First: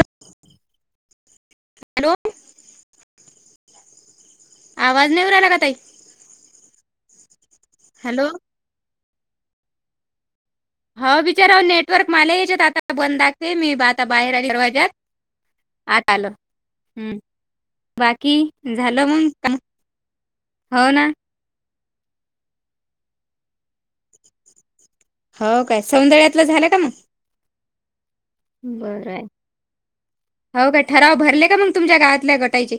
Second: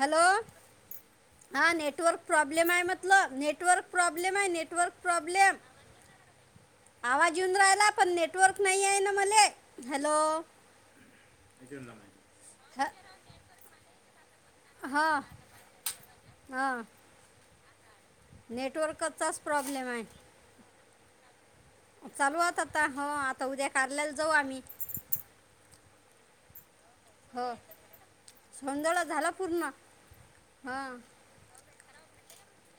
Hello हा hello network problem आहे म्हटलं न. व प्रबले आवाज नाही येऊ राहिला का ताई आऊ प हॅलो नव [unintelligible] मले हॅलो. हो बिचारा नेटवर्क मला या्याच्यात ह आता बंद राखते मी ब [unintelligible] बाहेर आली दरवाजात हा आत आलो ‌. हा बाकी झालं नेटवर्कचाच मग प्रॉब्लेम आहे हो ना. चालू आत आता हो आता उद्या कारल्याला जाऊ आम्ही. हो काय सौंदर्यातलं झालं का मग. ब बरं आहे हो हा काय ठराव भरले का मग. तुमच्या गवातल्या गटायचे.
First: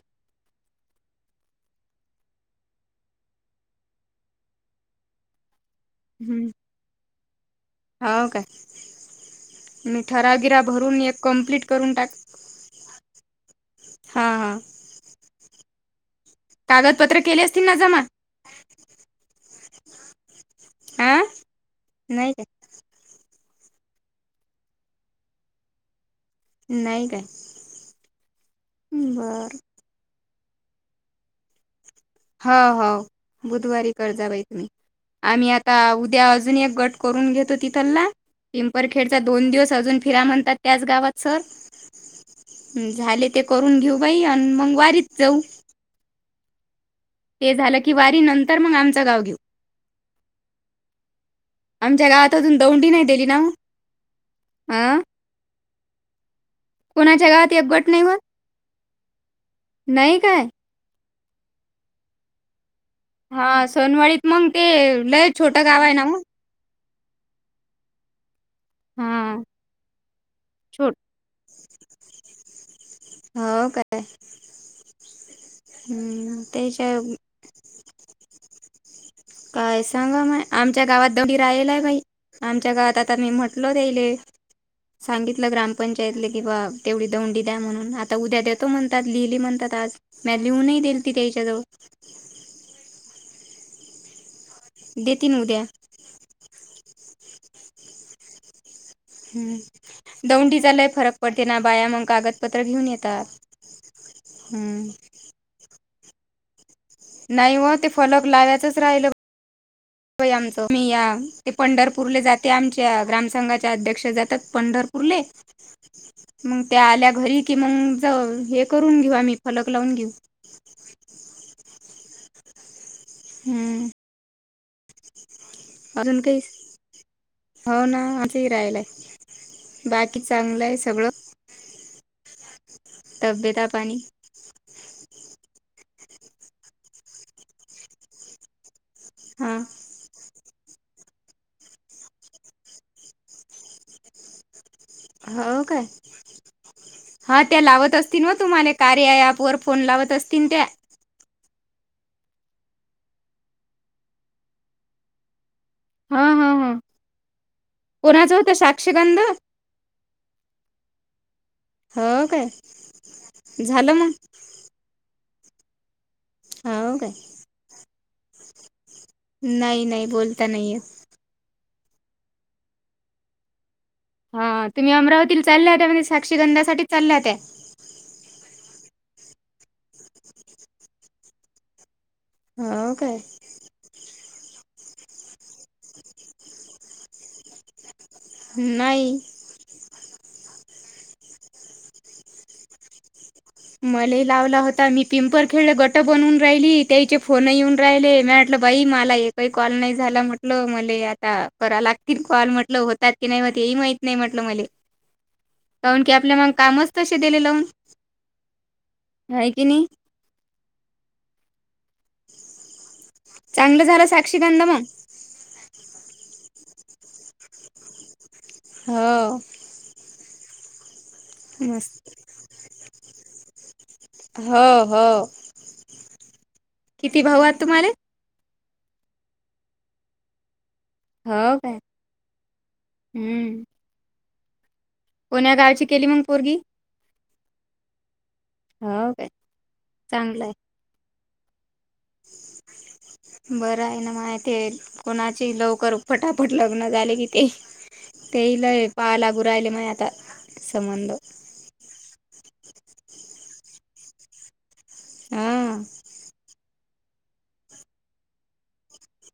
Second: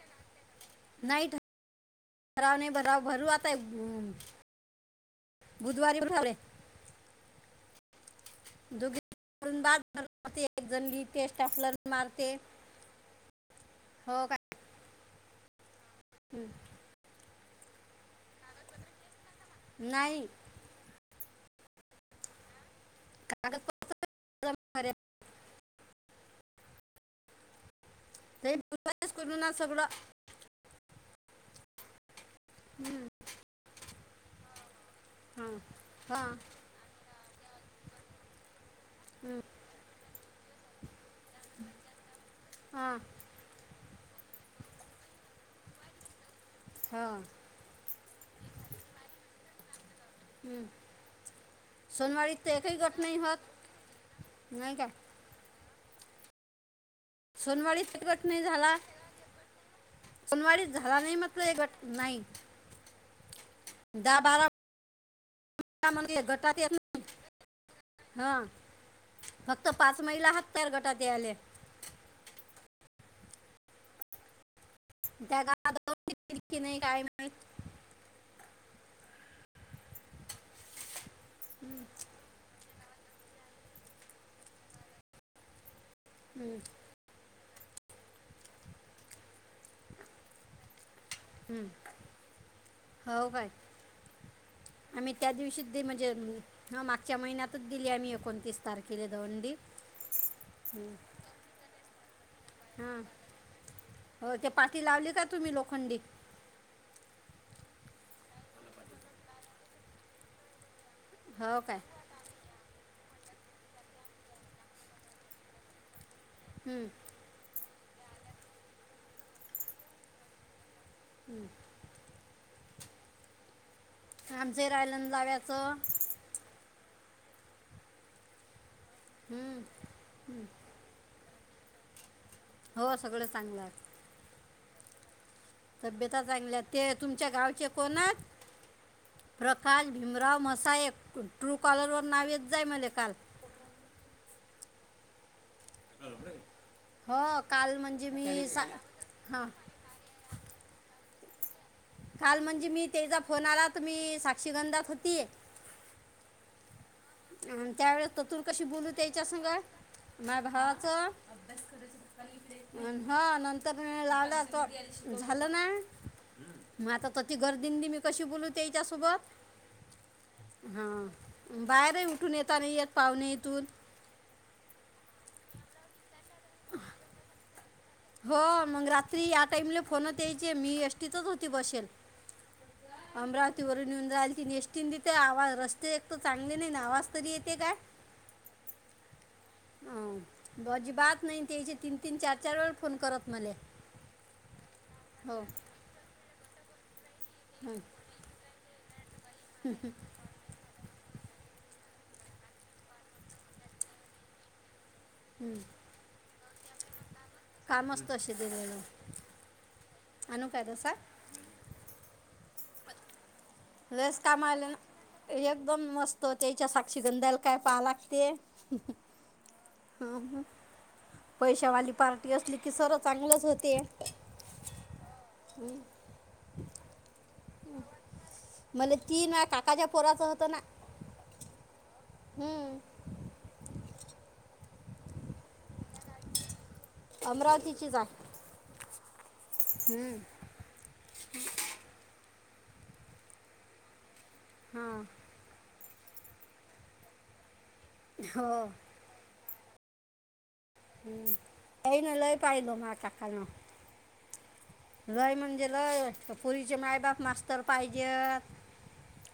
नाही भराव नाही भराव भरू आता. बुधवारी उठवले. हम्म. हो काय. ूनबाद मी ठराव बवते गिरा एक भरून जणली एक टे कम्प्लीट सटॅपलन करून टाक मारते हो हा काय हा. हं. कागदपत्र केले असतील ना जमा. नाही. आह नाही काय. कागद पत्र नाहीय का. नाहीच कर ना सगळं. हो हो बुधवारी कर जाव इ तुी आम्ही हां आता उद्या हां अजून एक गट करून घेतो तिथला. पिंपरखेडचा दोन दिवस अजून फिरा म्हणतात. त्याच गावात सर हां झाले ते करून घेऊ. भाई आणि मंगवारीच जाऊ. हां ते झालं की वारी नंतर मग आमचं गाव घेऊ. हम्म. आमच्या गावात अजून दौंडी नाही दिली ना नाही का अं एक सोनवारी गट होत एककट नाही झाला नाही काय सोनवारी झाला नाही म. पडे घट नाहीई हा सोनवळीत मग ते लयच. मंद ग ते हा हा [unintelligible] फक्त पाच महिला हत्यार छोट गटात आल्या. हो काय. त्या गावात जाऊन दिली ह की नाही त्याच्या. काय माहीत काय सांगा मग आमच्या गावात दडी राहिलय बाई आमच्या गावात. आता मी म्हटल त्याले सांगितलं ग्रामपंचायतले हं, किंवा तेवढी दौंडी. ्या म्हणून आता उद्या द्या तो म्हणात लिहिली म्हणतातज म लिहूनहीे. तिरच्यातव. हं. हो काय आम्ही त्या देतीन उद्या दिवशी म्हणजे मागच्या महिन्यातच दिली आम्ही एकोणतीस. तारखेला दवंडी हम्म दौंडीचालाय फरक पडते ना बाया मग कागद. पत्र घेऊन हां येतात. हो ते पाठी लावली का तुम्ही लोखंडी नाही व ते फलक लावयचच राहिलं आमचं. मी या ते हो काय पंढरपूरले जाते आमच्या. च्या ग्रामसंघाच्या अध्यक्ष जातात पंढरपूरले. मग त्या हं. आल्या घरी कि मग हे करून घेऊ आम्ही फलक लावून घेऊ. हम्म. हम्म. आम ज राहिल्यांद जाव्यात. अजून काही हो ना माझंही राहिलाय. हं. बाकी चांगलंय सगळं. हो सगळं चांगलं तब्येता आहे. पाणी तब्यता चांगल्या ते तुमच्या गावचे कोणात. हा प्रकाश भीमराव म. अस एक ट्रू कॉलर वर नावेत जाय मला काल. होा काय. हो हा त्या काल लावत म्हणजे असतील व मी सा तुम्हाला कार्याप हां वर फोन लावत असतील त्या. काल म्हणजे मी तेचा फोन आला त मी साक्षीगंधात होती. हम् हम् हम. आणि त्या वळेस तर तू कशी बोलूत त्यांच्या संगत माझ्या भावाचं. हो काय [inaudible] हा झालं नंतरन मग लावला. झालं ना मग हो आता काय तची गर्दी मी कशी बोलूते. नाही नाही बोलता नाही येत. हां बाहेरही उठून येता नाई येत पाहुणे इथून. हा तुम्ही अमरावती चालल्यात म्हणजे साक्षी गंधासाठीच चालल्यात्या. हो मग रात्री या टाईमला फोनत यायचे मी एसटीतच होती बसेल. हो काय अमरावती [unintelligible] एस्टीन तिथे आवाज रस्ते एक तर चांगले नाही ना आवाज तरी येते काय. नाही. अ बाजी बात नाही त्याचे तीन तीन, चार चार वेळ फोन करत. मला मले लावला होता मी हो पिंपर खेळला गट बनवून राहिली. त्याचे फोन येऊन हं, राहिले मी म्हटलं बाई मला हे काही कॉल नाही झाला म्हटलं मला यात. करा लागतील कॉल म्हटलं होतात की नाही म हे माहित नाही म्हटलं मले. हं. कारण की आपल्या माग कामच तसे दिले लंवून. कामच तसे दिलेलं हाय की नाही. [unintelligible] चांगलं झालं वस साक्षीगंध कामाले मग ना एकदम मस्त होत. त्याच्या साक्षीगंधाला काय पाहा लागते. हो. ह पैशावाली मस्त पार्टी असली की सर्व चांगलंच होते. हो हो. हम्. किती भाऊ आहात तुम्हाला. मला ती ना काकाच्या पोराच होतं ना. हो काय हम्म हम्म. कोण्या गावची केली मग पोरगी. अमरावतीचीच हाय. हो काय चांगलंय. बरं आहे ना माहितीये हा कोणाची लवकर फटाफट लग्न झाले कि ते, ते हो लय पाय लागू राहिले मय आता संबंध त्याईनं लय पहिलो [unintelligible] लय हा म्हणजे लय पुरीचे मायबाप मास्तर पाहिजेत.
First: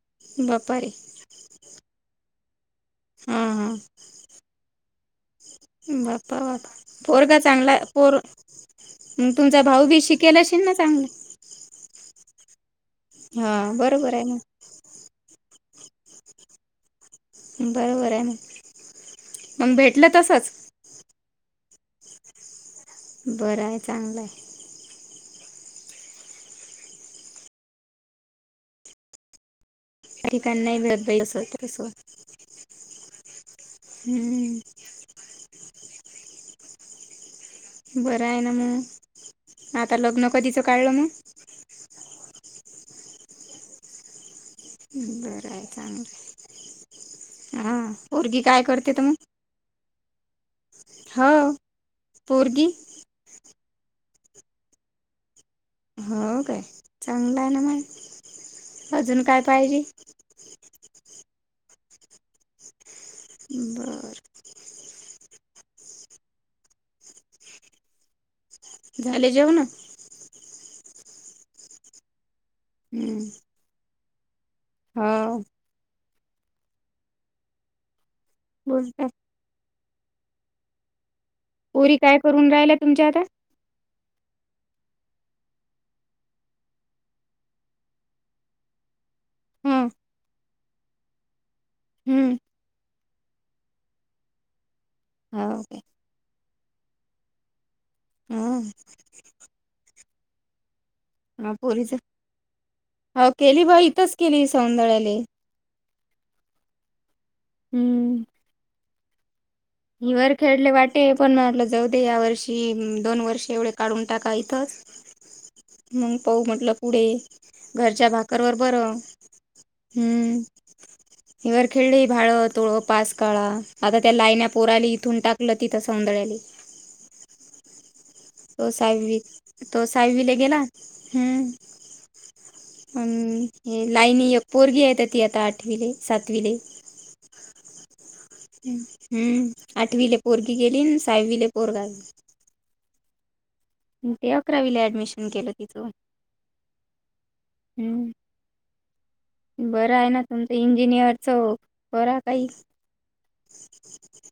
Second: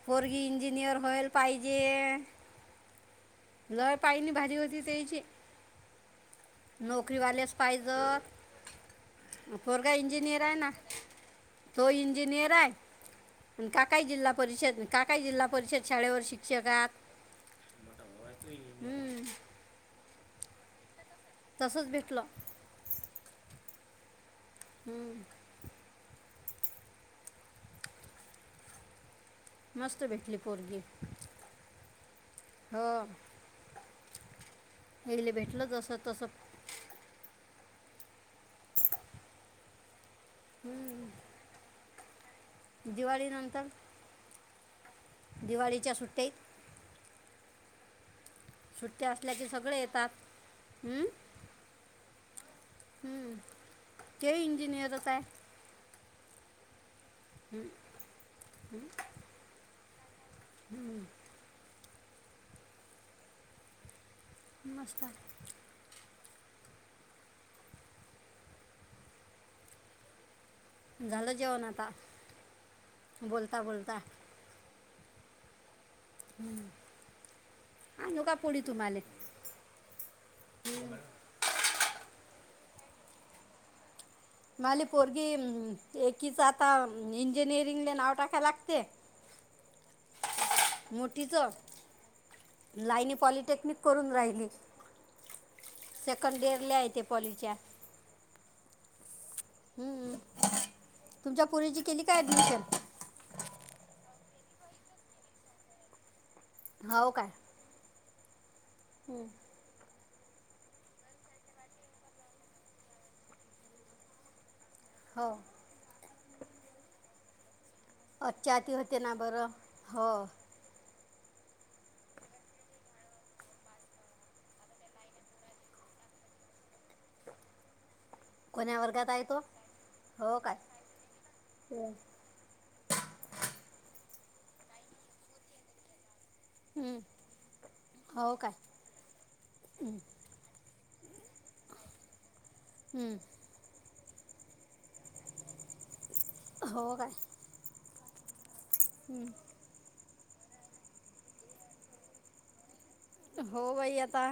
पोरगी बाप्पा रे इंजिनियर होईल पाहिजे. हा हा लय पायणी भारी होती त्यांची बाप्पा बा पोरगा चांगला पोर पाहिजेत मग तुमचा भाऊ पोरगा बी शिकेल इंजिनियर आहे असेल ना? चांगलं तो इंजिनियर हा काय काकाय बरोबर आहे जिल्हा परिषद, काकाय जिल्हा परिषद शाळेवर शिक्षक आहेत. बरोबर आहे म, मग भेटलं तसच तसच भेटलं. बरं आहे चांगलंय हम. मस्त भेटली पोरगी [unintelligible] हो हम्म. यायले भेटलं जसं तसं [unintelligible] बरं आहे ना मग, आता लग्न कधीच काढलं मग? दिवाळी नंतर बरं आहे चांगलाय, हा पोरगी काय करते त मग? सात हा. हम्म ते इंजिनियरच आहे. हो काय चांगलं आहे ना मग, अजून काय पाहिजे [inaudible] बर. चाले झाले जेवनं झालं जेवण आता बोलता बोलता हम्म. आणु काय पोळी तुम्हाले? बोलता पोरी काय करून राहिल्या तुमच्या आता? मली पोरगी एकीच आता इंजिनिअरिंग ला नाव टाकायला लागते. हम्म. मोठीच? हम्म. लाईनी पॉलिटेक्निक करून राहिली हा ओके. ल्या तेे पॉलीच्या हम्म. हम्मम. हा पोरीच हो केली बा इथच केली सौंदळ्याले हो काय? हम्म. हम्म. हिवरखेडला वाटे पण मि म्हणलं जाऊ दे या वर्षी, दोन वर्ष एवढे काढून टाका इथंच हो. मग पाऊ म्हटलं पुढे घरच्या भाकरवर अच्छा ती बरं, होते ना बरं हो हम्म. हिर खेळली भाळं तोळं पास काळा आता त्या लाईन प - - पोराली इथून टाकलं तिथं सौंदळ्याली तो कोण्या वर्गात आहे साहवित तो साहेबवीला हो गेला. काय हम्. हो. अम् हे लाईनी पोरगी येत ती आता आठवीले सात - हं, हो काय - आठवीले पोरगी गेली. अ - - साविले पोरगा [unintelligible] हम्म. ते अकरावीला ऍडमिशन केलं तिच. हो काय. हम्म. हं, बरं हाय ना. तुमच इंजिनिअर च बरा काही हो भाई आता.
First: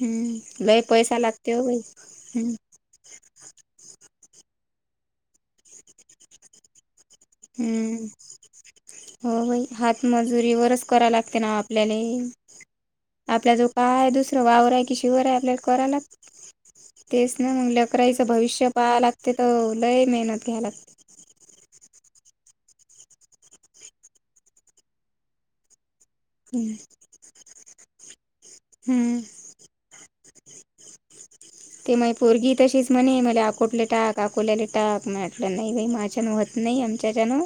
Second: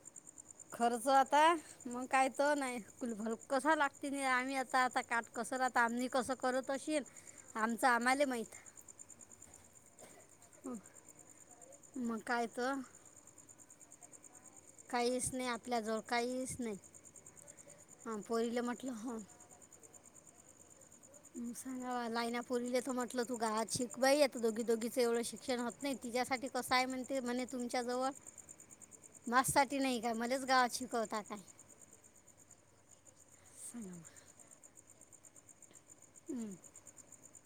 हम्म लय खर्च पैसा आता लागते हो बाई मग काही त हम्म नाही कुल भर कसा ला - - तिने आम्ही आता आता काठ कसंर आम्ही कसं करूत तशी हम्म. हो बाई हा. मजुरी हं, वरच करा लागते ना आपल्याला मग काय तर आपला जो काय दुस त वावरराय की काहीच शिवराय नाही आपल्याला करायला. आपल्याजवळ काहीच नाही तेच ना मग हं, लकराईचं पोरीला भविष्य म्हटलं पाहा लागते तर लय मेहनत घ्याय लाग - - सांगा लाईना पुरली तर म्हटलं तु ग आज शिकय आता दोघी दोघीचं एवढं शिक्षण होत नाहीत. तिच्यासाठी कसं आहे लागते म्हणते म्हणे तुमच्याजवळ हम्म मास्साठी नाही का? मलाच गावात शिकवता काय? ते मग पोरगी तशीच म्हणे म अकोटले टाक सांगावा अकोल्याले टाक म आटलं नाही बाई म - - माच्या हं, होत नाही आमच्यान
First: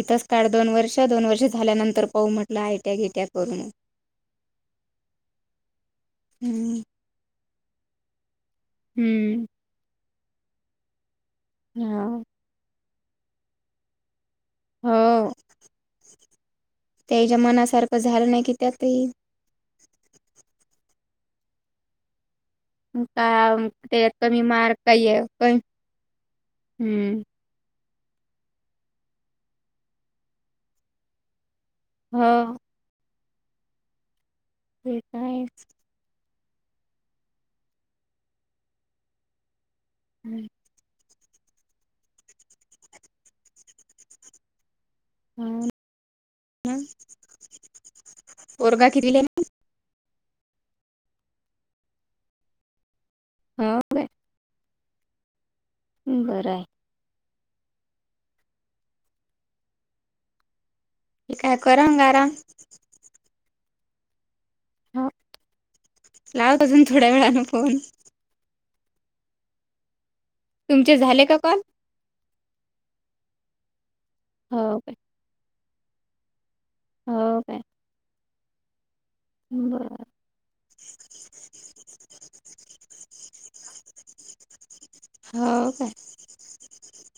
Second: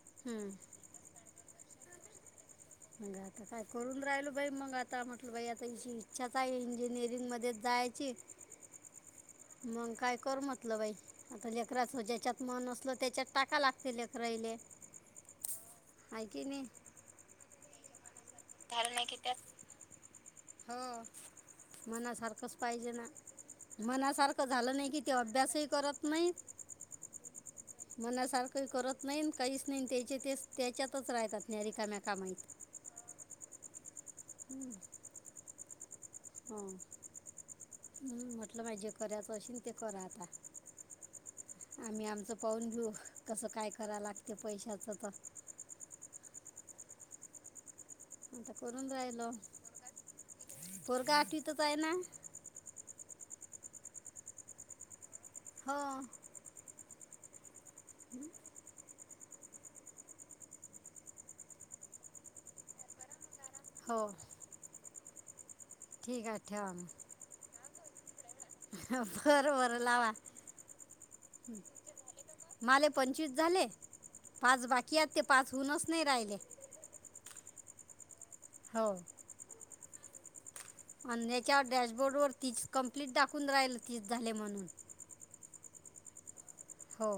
इथच काळ हं. दोन वर्ष दोन वर्ष झाल्यानंतर पाऊ म्हट मग आता काय करून राहिल बाई मग आता म्हटलं बाई आता ह इच्छाच आहे हम्म इंजिनिअरिंग मध्ये जायची हम्म मग काय कर म्हटलं बाई - - आता लेकराच हा ज्याच्यात मन असल त्याच्यात टाका लागते ले कराहिले. हो ऐ की नाही. तरखं झालं नाही की त्यातही मनासारखं - - पाहिजे ना. का त्याच्यात कमी मनासारखं झालं मार्क नाही कि काही ते आहे पण अभ्यासही करत नाही. हम्म. मनासारखंही करत नाही. काहीच नाही. त्याचे ते त्याच्यातच राहतात. नरिकाम्या का माहीत. हो ते काय? ह म्हटलं माहिजे करायच अशी. ते करा आता. आम्ही आमचं पाहून घेऊ कसं काय कराव लागते पैशाच हम. आता करून राहिल. पोरग आठवितं चं आहे ना. बापरे! हो बरं हाय. हम्म ठीक आहेय कर गाराम. हो. ठीक आहे लावत अजून थोड्या वेळान फोन. बर बर लावा. तुमचे झाले का कॉल? माले पंचवीस झाले पाच हो काय बाकी आहेत ते पाचहूनच नाही राहिले. हो काय? हो [inaudible] बर [unintelligible] अन्याच्या डॅशबोर्डवरतीच कंप्लीट दाकून राहिल तीस झाले म्हणून [inaudible] हो काय? [inaudible] हो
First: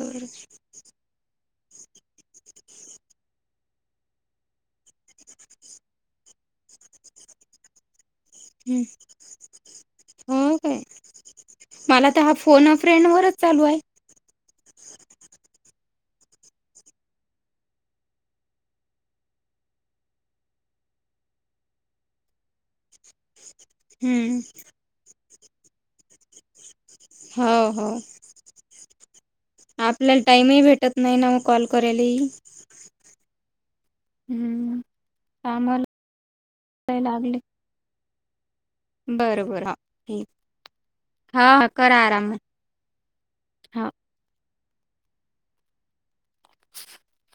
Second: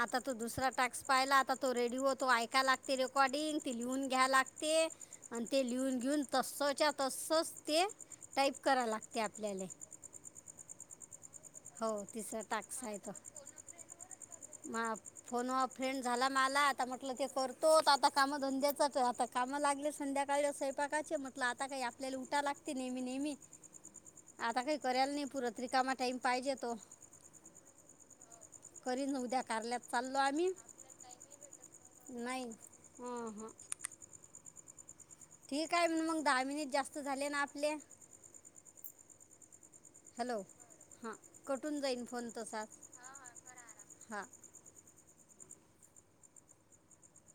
[inaudible] आता तो दुसरा टाक्स पाहिला तो आता‌ रेडिओ तो ऐकाय लागते रेकॉर्डिंग ते लिहून घ्या लागते आणि लिहून लिहून तसच्या तसंच ते टाईप हम्म करा लागते आपल्याला [inaudible] हो काय हो [inaudible] मला तर हा तिसरा फोन अ फ्रेंड वरच चालू आहे म फोन अ फ्रेंड झाला मला आता म्हटलं ते करतो आता काम धंद्याचच आता कामं लागले संध्याकाळी स्वयपाकाचे म्हटलं आता काही आपल्याला उटा लागते नेहमी -नेहमी हम्म आता काही कराले नाही पुरत रिकामा टाईम पाहिजे तो हा-हो करीन उद्या [inaudible] कारल्यात चाललो आपल्याला आम्ही टाईमही भेटत नाही ना मग कॉल करायलेही नाही [inaudible] हं, हं. हम्म ठीक कामाला आहे म्हण मग दहा मिनिट जास्त कराय झाले ना आपले बरोबर हां हॅलो हा कठून करा जाईन फोन आराम तसा हा [inaudible] [inaudible]